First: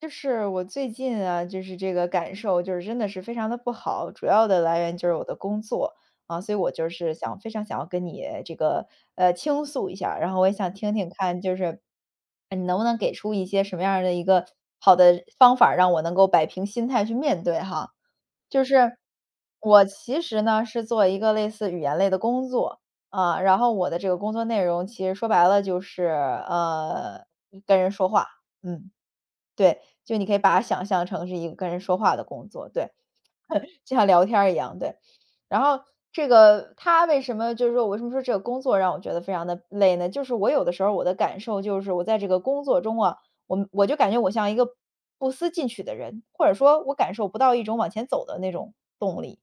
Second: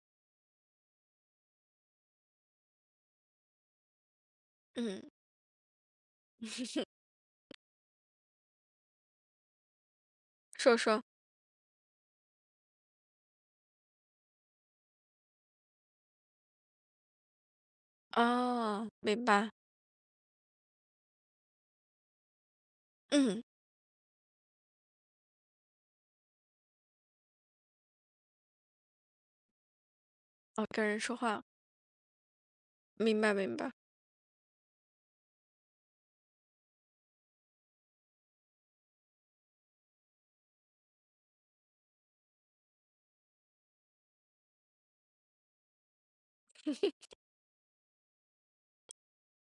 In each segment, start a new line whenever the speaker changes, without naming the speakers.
就是我最近啊，就是这个感受，就是真的是非常的不好，主要的来源
嗯，
就是我的工作啊，所以我就 是想非常想要跟你这个倾诉一下，然后我也想
说
听
说，
听看，就是你能不能给出一些什么样儿的一个好的方法，让我能够摆平心态去面对哈。就
哦，
是
明白，
我其实呢是做一个类似语言类的工作啊，
嗯，
然后我的这个工作内容其实说白了就是跟人说话，嗯。对，就你可以把它
哦，
想
跟人
象
说
成是
话，
一个跟人说话的工作，对，
明白明白
就像聊天儿一样，对。然后这个他为什么就是说我为什么说这个工作让我觉得非常的累呢？就是我有的时候我的感受就是我在这个工作中啊，我就感觉我像一个不思进取的人，或者说我感 受不到一种往前走的那种动力。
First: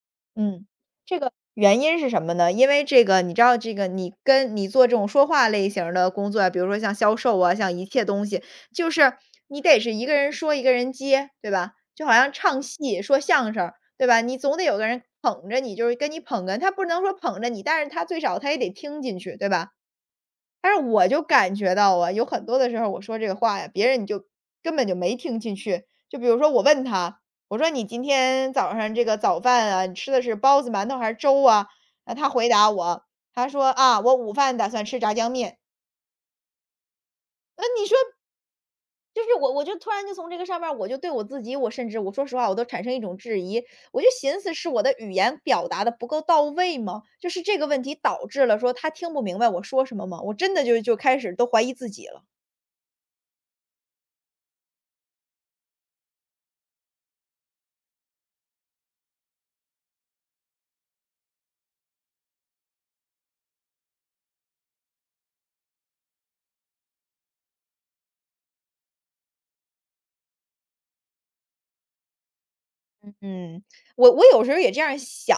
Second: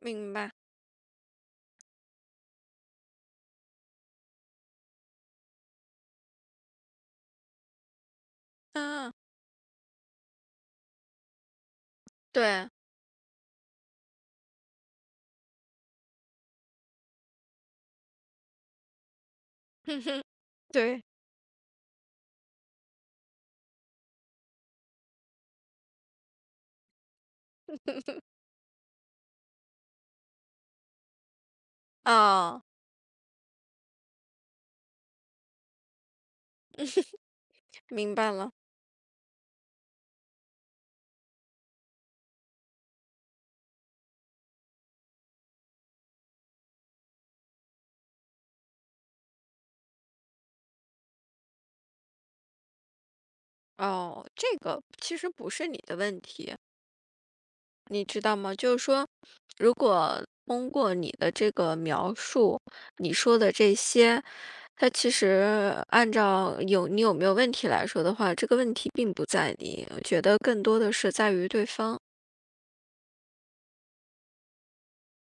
明白，
嗯，这个原因是什么呢？因为这个你知道这个你跟你做这种说话类型儿的工作啊，比如说像销售啊，像一切东西，就
啊，
是你得是一个人说一个人接，对吧？就好像唱
对，
戏说相声，对吧？你总得有个人捧着你，就是跟你捧哏，他不能说捧着你，但是他最少他也得听进去，对吧？但是
对，
我就感觉到啊，有很多的时候我说这个话呀，别人你就根本就没听进去。就比如说我问他，我说：“你今天早上这个早饭啊，你吃的是包子、馒头还是粥啊？”啊，他回
哦，
答我，他说：“啊，我午饭打算吃炸酱面。”那你说，
明白了，
就是我就突然就从这个上面儿我就对我自己，我甚至我说实话，我都产生一种质疑。我就寻思是我的语言表达的不够到位吗？就是这个问题导致了说他听不明白我说什么吗？我真的就开始都怀疑自己了。
哦，这个其实不是你的问题，你知道吗？就是说，如果通过你的这个描述，你说的这些，它其实按照有你有没有问题来说的话，这个问题并不在你，我觉得更多的是在于对方。
嗯，我有时候也这样想，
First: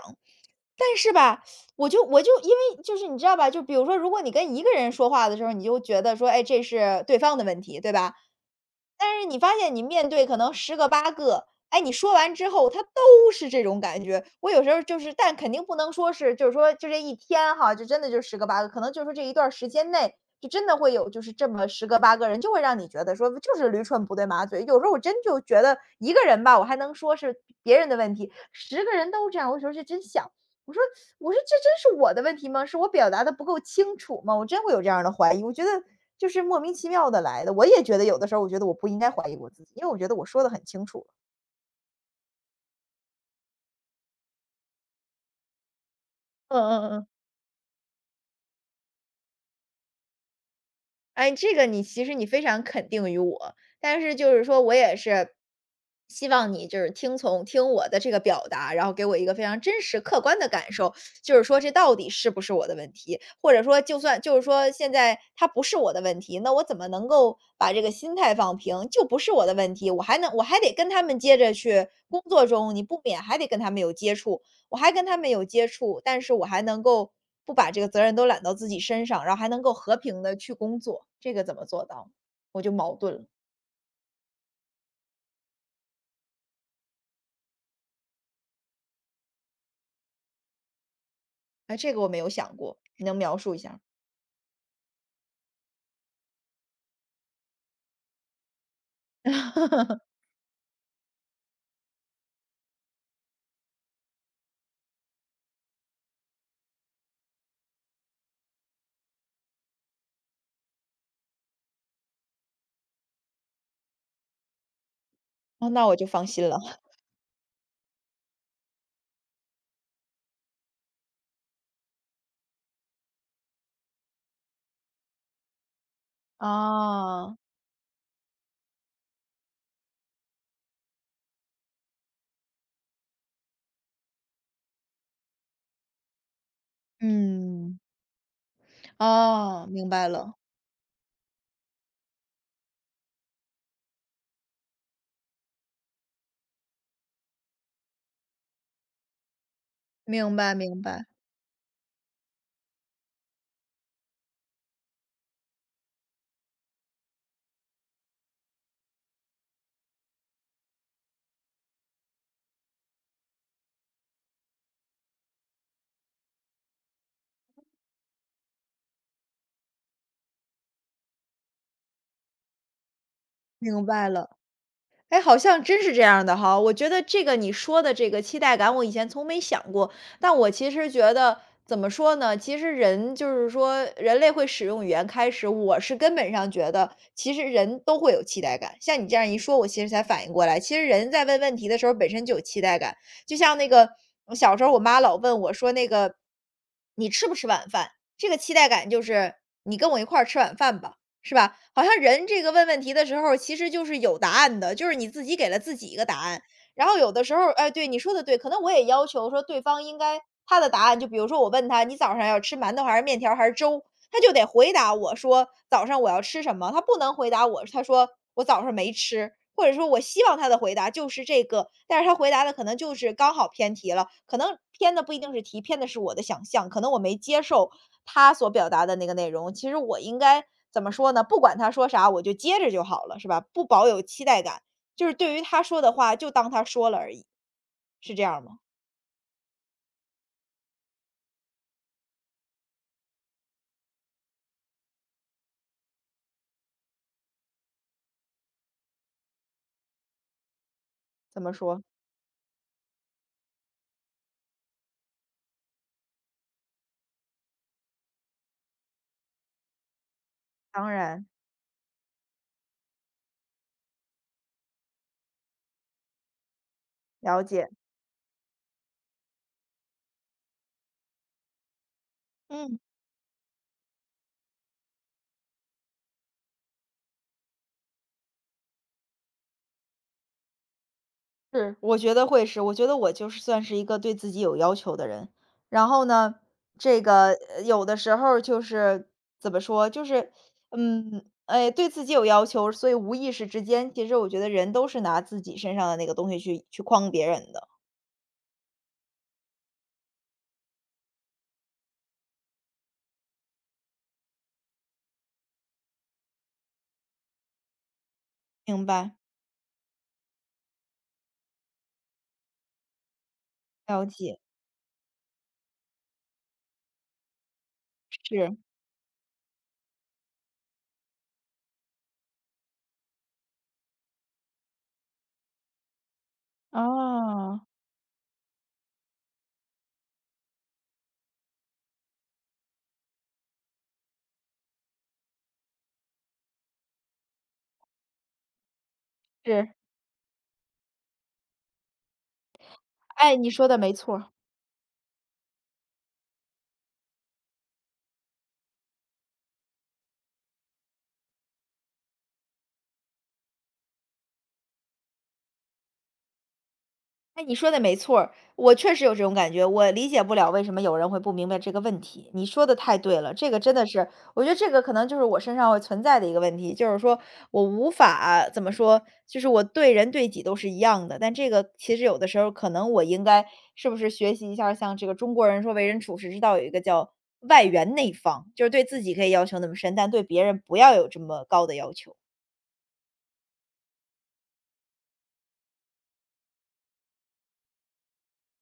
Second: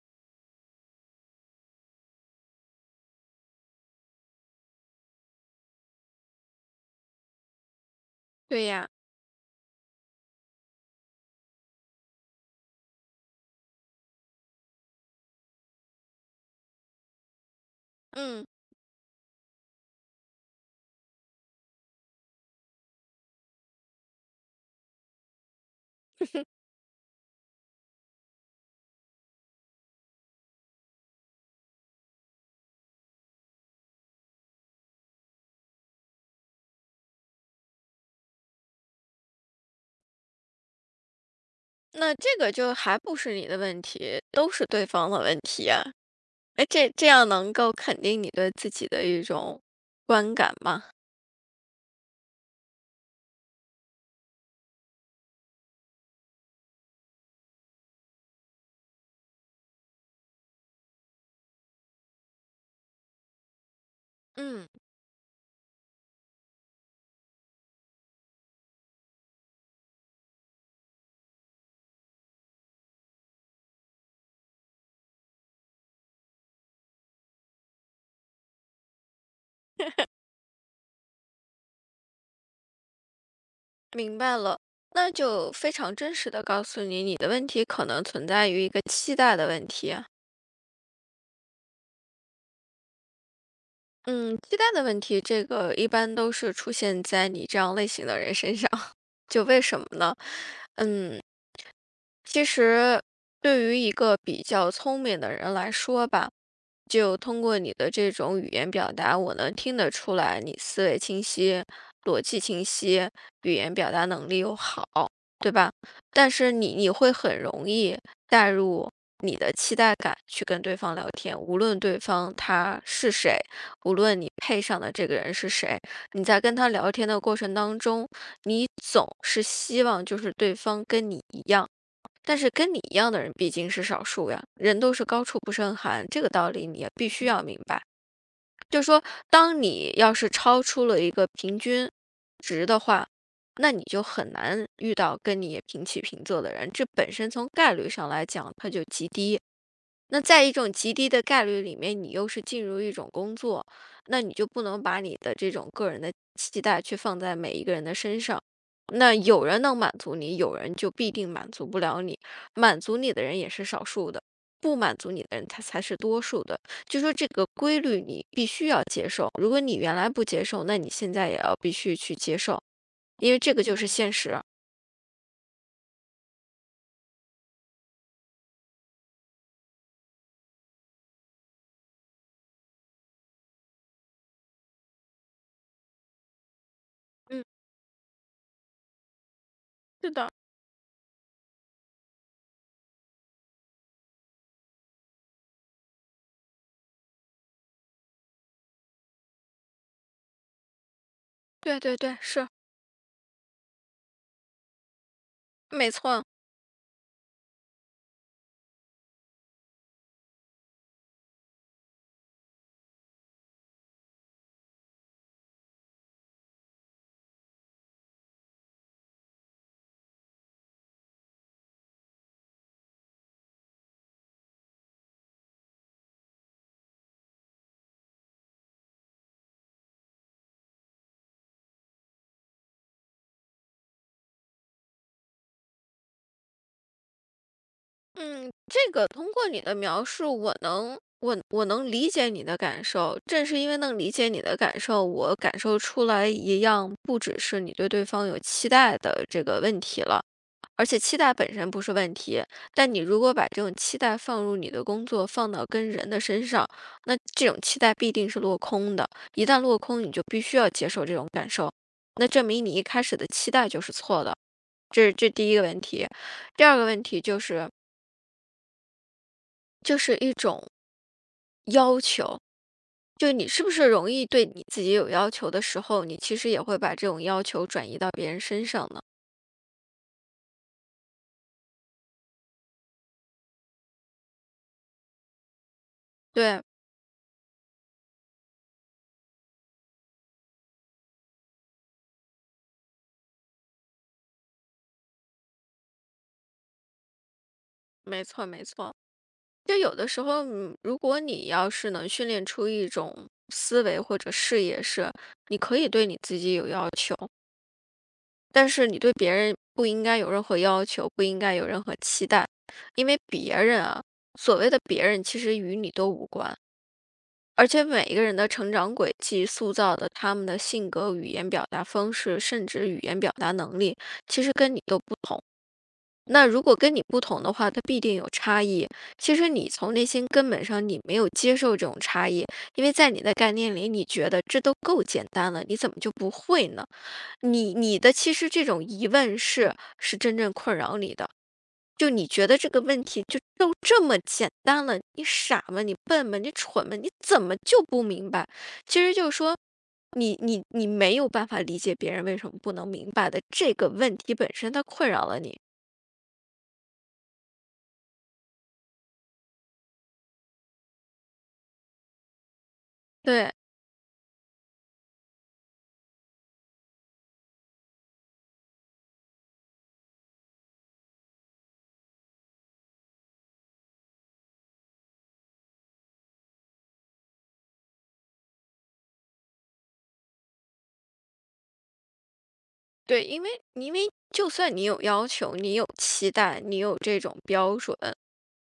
但是吧，我就因为就是你知道吧，就比如说，如果你跟一个人说话的时候，你就觉得说，哎，这是对方的问题，对吧？
对呀，
但是你发现你面对可能十个八个，哎，你说完之后，他都是这种感觉。我有时候就是，但肯定不能说是，就是说就这一天哈，就真的就十个
嗯，
八个，可能就是说这一段儿时间内，就真的会有就是这么十个八个人，就会让你觉得说就是驴唇不对马嘴。有时候我真就觉得一个人吧，我还能说是别人的问题，十个人都这样，我有时候就真想，我说我说这真是我的问题吗？是我表达的不够清楚吗？我真会有这样的怀疑，我觉得就是莫名其妙的来的。我也觉得有的时候，我觉得我不应该怀疑我自己，因为我觉得我说的很清楚了。
那这个就还不是你的问题，都是对方的问题啊。
嗯
哎，这
嗯
这
嗯。
样能够肯定你对自己的一种观感吗？
哎，这个你其实你非常肯定于我，但是就是说我也是希望你就是听从听我的这个表达，然后给我一个非常真实客观的感受，就是说这到底是不是我的问题？或者说就算就是
嗯，
说现在它不是我的问题，那我怎么能够把这个心态放平？就不是我的问题，我还能我还得跟他们接着去工作中，你不免还得跟他们有接触，我还跟他们有接触，但是我还能够不把这个责任都揽到自己身上，然后还能够和平的去工作，这个怎么做到？我就矛盾了，
明白了，那就非常真实的告诉你，你的问题可能存在于一个期待的问题啊。
哎，这个我没有想过，你能描述一下？
嗯，期待的问题，这个一般都是出现在你这样类型的人身上。就为什么呢？嗯，其实，对于一个比较聪明的人来说吧，就通过你的这种语言表达，我能听得出来你思维清晰、逻辑清晰，语言表达能力又好，对
哦，
吧？
那我就放
但
心
是你
了。
你会很容易带入你的期待感去跟对方聊天，无论对方他是谁，无论你配上的这个人是谁，你在跟他聊天的
啊，
过程当中，你总是希望就是对方跟你一样。但是跟你一样的人毕竟是少数呀，人都是高处不胜寒，这个道理你也必须要明
嗯，
白。就是说，当
哦，明
你
白
要是
了，
超出了一个平均值的话，那你就很难遇到跟你也平起平坐的人，这本身从概率上来讲，它就极低。那
明
在一
白
种
明
极
白，
低的概率里面，你又是进入一种工作，那你就不能把你的这种个人的期待去放在每一个人的身上。那有人能满足你，有人就必定满足不了你。满足你的人也是少数的，不满足你的人他才是多数的。就说这个规律，你必须要接受。如果你原来不接受，那你现在也要必须去接受，因为这个就
明
是
白
现
了。
实。
哎，好像真是这样的哈。我觉得这个你说的这个期待感，我以前从没想过。但我其实觉得，怎么说呢？其实人就是说，人类会使用语言开始，我是根本上觉得，其实
嗯，
人都会有期待感。像你这样一说，我其实才
是
反
的，
应过来，其实人在问问题的时候本身就有期待感。就像那个我小时候，我妈老问我说，那个你吃不吃晚饭？这个期待感就是你跟我一块儿吃晚饭吧。是吧？
对
好像
对对，
人这
是
个问问题的时候，其实就是有答案的，就是你自己给了自己
没
一个答
错。
案。然后有的时候，哎，对，你说的对，可能我也要求说对方应该他的答案，就比如说我问他，你早上要吃馒头还是面条还是粥，他就得回答我说早上我要吃什么，他不能回答我，他说我早上没吃，或者说我希望他的回答就是这个，但是他回答的可能就是刚好偏题了，可能偏的不一定是题，偏的是我的想象，可能我没接受他所表达的那个内容。其实我应该怎么说呢？不管他说啥，我就接着就好了，是吧？不保有期待感，就是对于他说的话，就当他说了而已，是这样
嗯，
吗？
这个通过你的描述，我能理解你的感受。正是因为能理解你的感受，我感受出来一样，不只是你对对方有期待的这个问题了，而且期待
怎么
本身
说？
不是问题。但你如果把这种期待放入你的工作，放到跟人的身上，那这种期待必定是落空的。一旦落空，你就必须要接
当
受这
然
种感受，那证明你一开始的期待就是错的。这是第一个问题，第二个问题就
了
是。
解。
就是一种要求。
嗯。
就你是不是容易对你自己有要求的时候，你其实也会把这种要求转移到别人身上呢？
是。我觉得会是，我觉得我就是算是一个对自己有要求的人。然后呢，
对，
这个有的时候就是怎么说，就是嗯，哎，对自己有要求，所以无意识之间，其实我觉得人都是拿自己身上的那个东西去框别人的。
没错没错。就有的时候，嗯，如果你要是能训练出一种思维或者视野是，你可以对你自己有要求，但
明
是你
白，
对别人不应该有任何要求，不应该有任何期待，因为别人啊，
了解，
所谓的别人其实与你都无关。而且每一个人的
是。
成长轨迹塑造的他们的性格、语言表达方式，甚至语言表达能力，其实跟你都不同。那如果跟你不同的
啊，
话，它必定有差异。其实你从内心根本上，你没有接受这种差异，因为在你的概念里，你觉得这都够简单了，你怎么就不会呢？你的其实这种疑问
是，
是真正困扰你的，就你觉得这个问题
哎，
就
你说
就
的没
这
错
么
儿
简单了，你傻吗？你笨吗？你蠢吗？你怎么就不明白？其实就是说，你没有办法理解别人为什么不能明白的这个问题本身，它困扰了你。
哎，你说的没错儿我确实有这种感觉，我理解不了为什么有人会不明白这个问题。你说的太对了，这
对
个真的是，我觉得这个可能就是我身上会存在的一个问题，就是说我无法怎么说，就是我对人对己都是一样的，但这个其实有的时候可能我应该是不是学习一下儿像这个中国人说为人处世之道有一个叫外圆内方，就是对自己可以要求那么深，但对别人不要有这么高的要求。
对，因为就算你有要求，你有期待，你有这种标准，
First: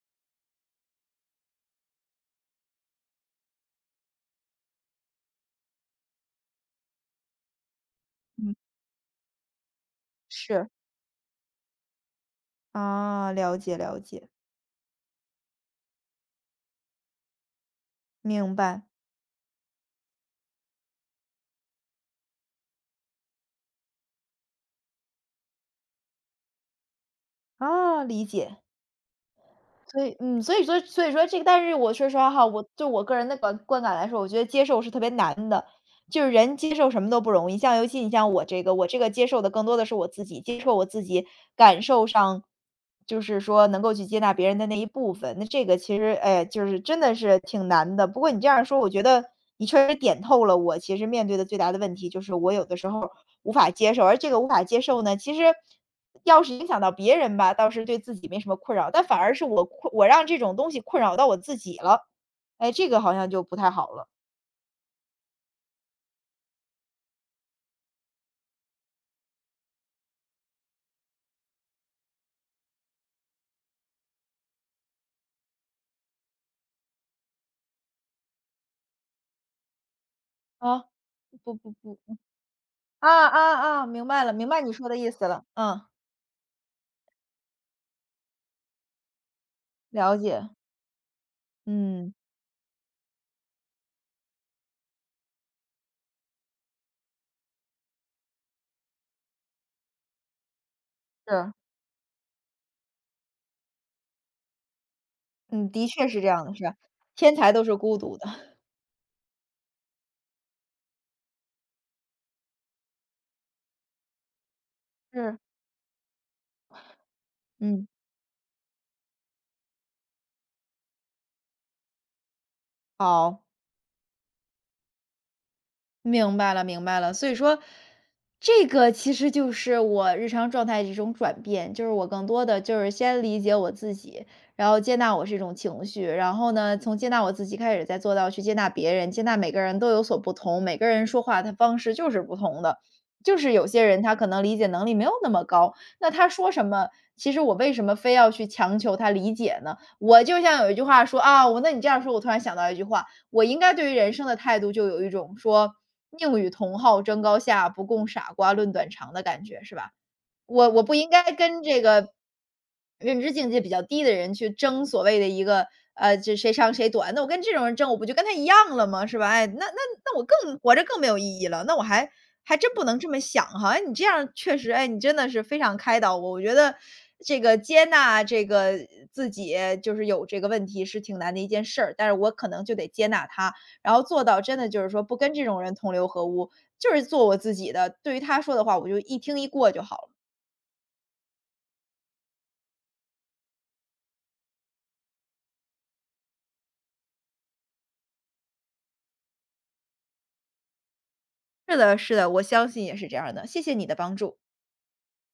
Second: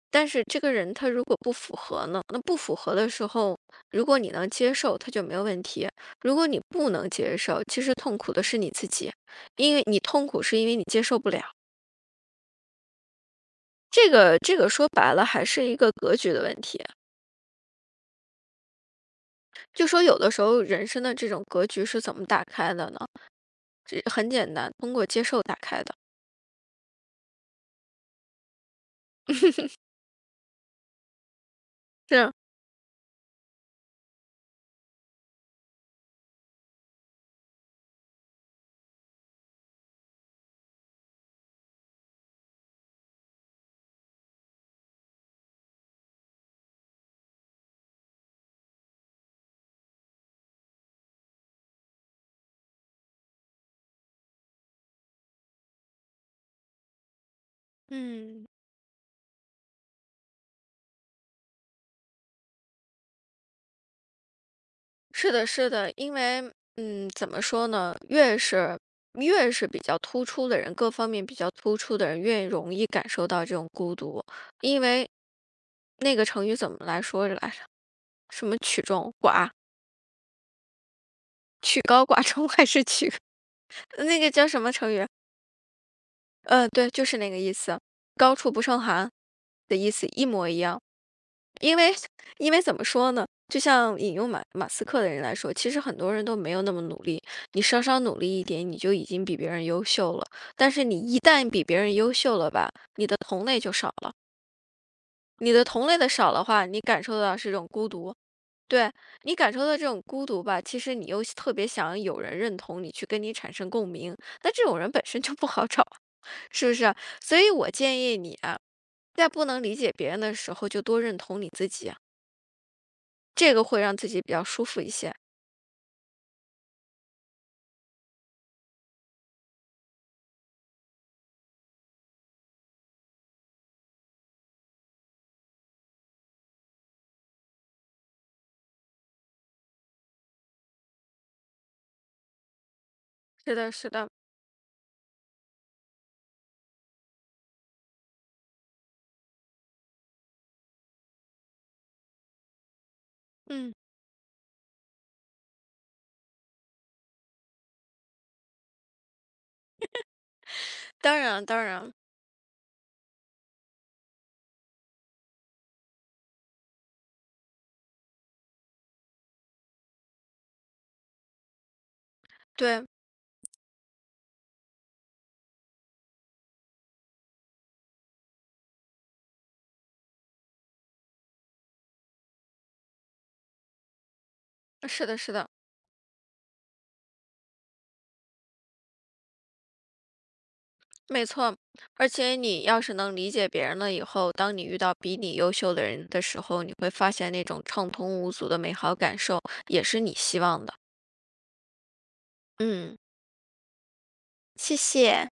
但是这个人他如果不符合呢？那不符合的时候，如果你能接受，他就没有问题；如果你不能接受，其实痛苦的
嗯，
是你自己，因为你痛苦是因
是
为你接受不了。
啊，了解了
这
解，
个这个说白了还是一个格局的问题。
明白
就说有的时候人生的这种格局是怎么打开的呢？这很简单，通过接受打开的。
啊，理解。所以嗯，所以说这个但是我说实话
是。
哈，我就我个人的观感来说，我觉得接受是特别难的。就是人接受什么都不容易，像尤其你像我这个，我这个接受的更多的是我自己，接受我自己感受上，就是说能够去接纳别人的那一部分，那这个其实，哎，就是真的是挺难的。不过你这样说，我觉得你确实点透了我其实面对的最大的问题，就是我有的时候无法接受，而这个无法接受呢，其实要是影响到别人吧，倒是对自己没
嗯。
什么困扰，但反而是我让这种东西困扰到我自己了，哎，这个好像就不太好了
是的，是的，因为嗯，怎么说呢？越是比较突出的人，各方面比较突出的人，越容易感受到这种孤独。因为那个成语怎么来说着来着？什么曲中寡，
啊，不不
曲
不。
高寡中还是
啊
曲
啊啊，明
那
白
个
了，
叫
明白
什么
你说
成
的
语？
意思了。嗯，
对，就是那个意思，“高处不胜寒”的意思
了
一
解。
模一样。因为
嗯，
因为怎么说呢，就像引用马斯克的人来说，其实很多人都没有那么努力，你稍稍努力一点，你就已经比别人优秀了。但是你一旦
是，
比别人优秀了吧，你的同类就少了，你的
嗯，的
同类
确
的
是这
少的
样的，
话，
是，
你感受
天
到是
才
一
都
种
是
孤
孤
独。
独的。
对，你感受到这种孤独吧，其实你又特别想有人认同你，去跟你产生共鸣，但这种人本身就
是，
不好找。是不是？所以我
嗯，
建议你啊，在不能理解别人的时候，就多认同你自己啊。
好。
这个会让自己比较舒服一些。
明白了，明白了。所以说，这个其实就是我日常状态的一种转变，就是我更多的就是先理解我自己，然后接纳我是一种情绪，然后呢，从接纳我自己开始，再做到去接纳别人，接纳每个人都有所不同，每个人说话的方式就是不同的。就是
是
有
的，
些
是
人
的，
他可能理解能力没有那么高，那他说什么，其实我为什么非要去强求他理解呢？我就像有一句话说啊，我那你这样说，我突然想到一句话，我应
嗯，
该对于人生的态度就有一种说“宁与同好争高下，不共傻瓜论短长”的感觉，是吧？我不应
当
该
然，
跟
当
这
然，
个认知境界比较低的人去争所谓的一个这谁长谁短，那我跟这种人争，我不就跟他一样了吗？是吧？哎，那我更活着更没有意义了，那我还还真不
对，
能这么想哈。哎，你这样确实，哎，你真的是非常开导我。我觉得这个接纳这个自己就是有这个问题是挺难的一件事儿，但是我可能就得接纳他，然后做到真的就是说
是
不
的，
跟
是
这
的，
种人同流合污，就是做我自己的。对于他说的话，我就一听一过就好了。
没错。而且你要是能理解别人了以后，当你遇到比你优秀的人的时候，你会发现那种畅通无阻的美好感受，也是你希望的。
是的，是的，我相信也
嗯。
是这样的，谢谢你的帮助。
谢谢。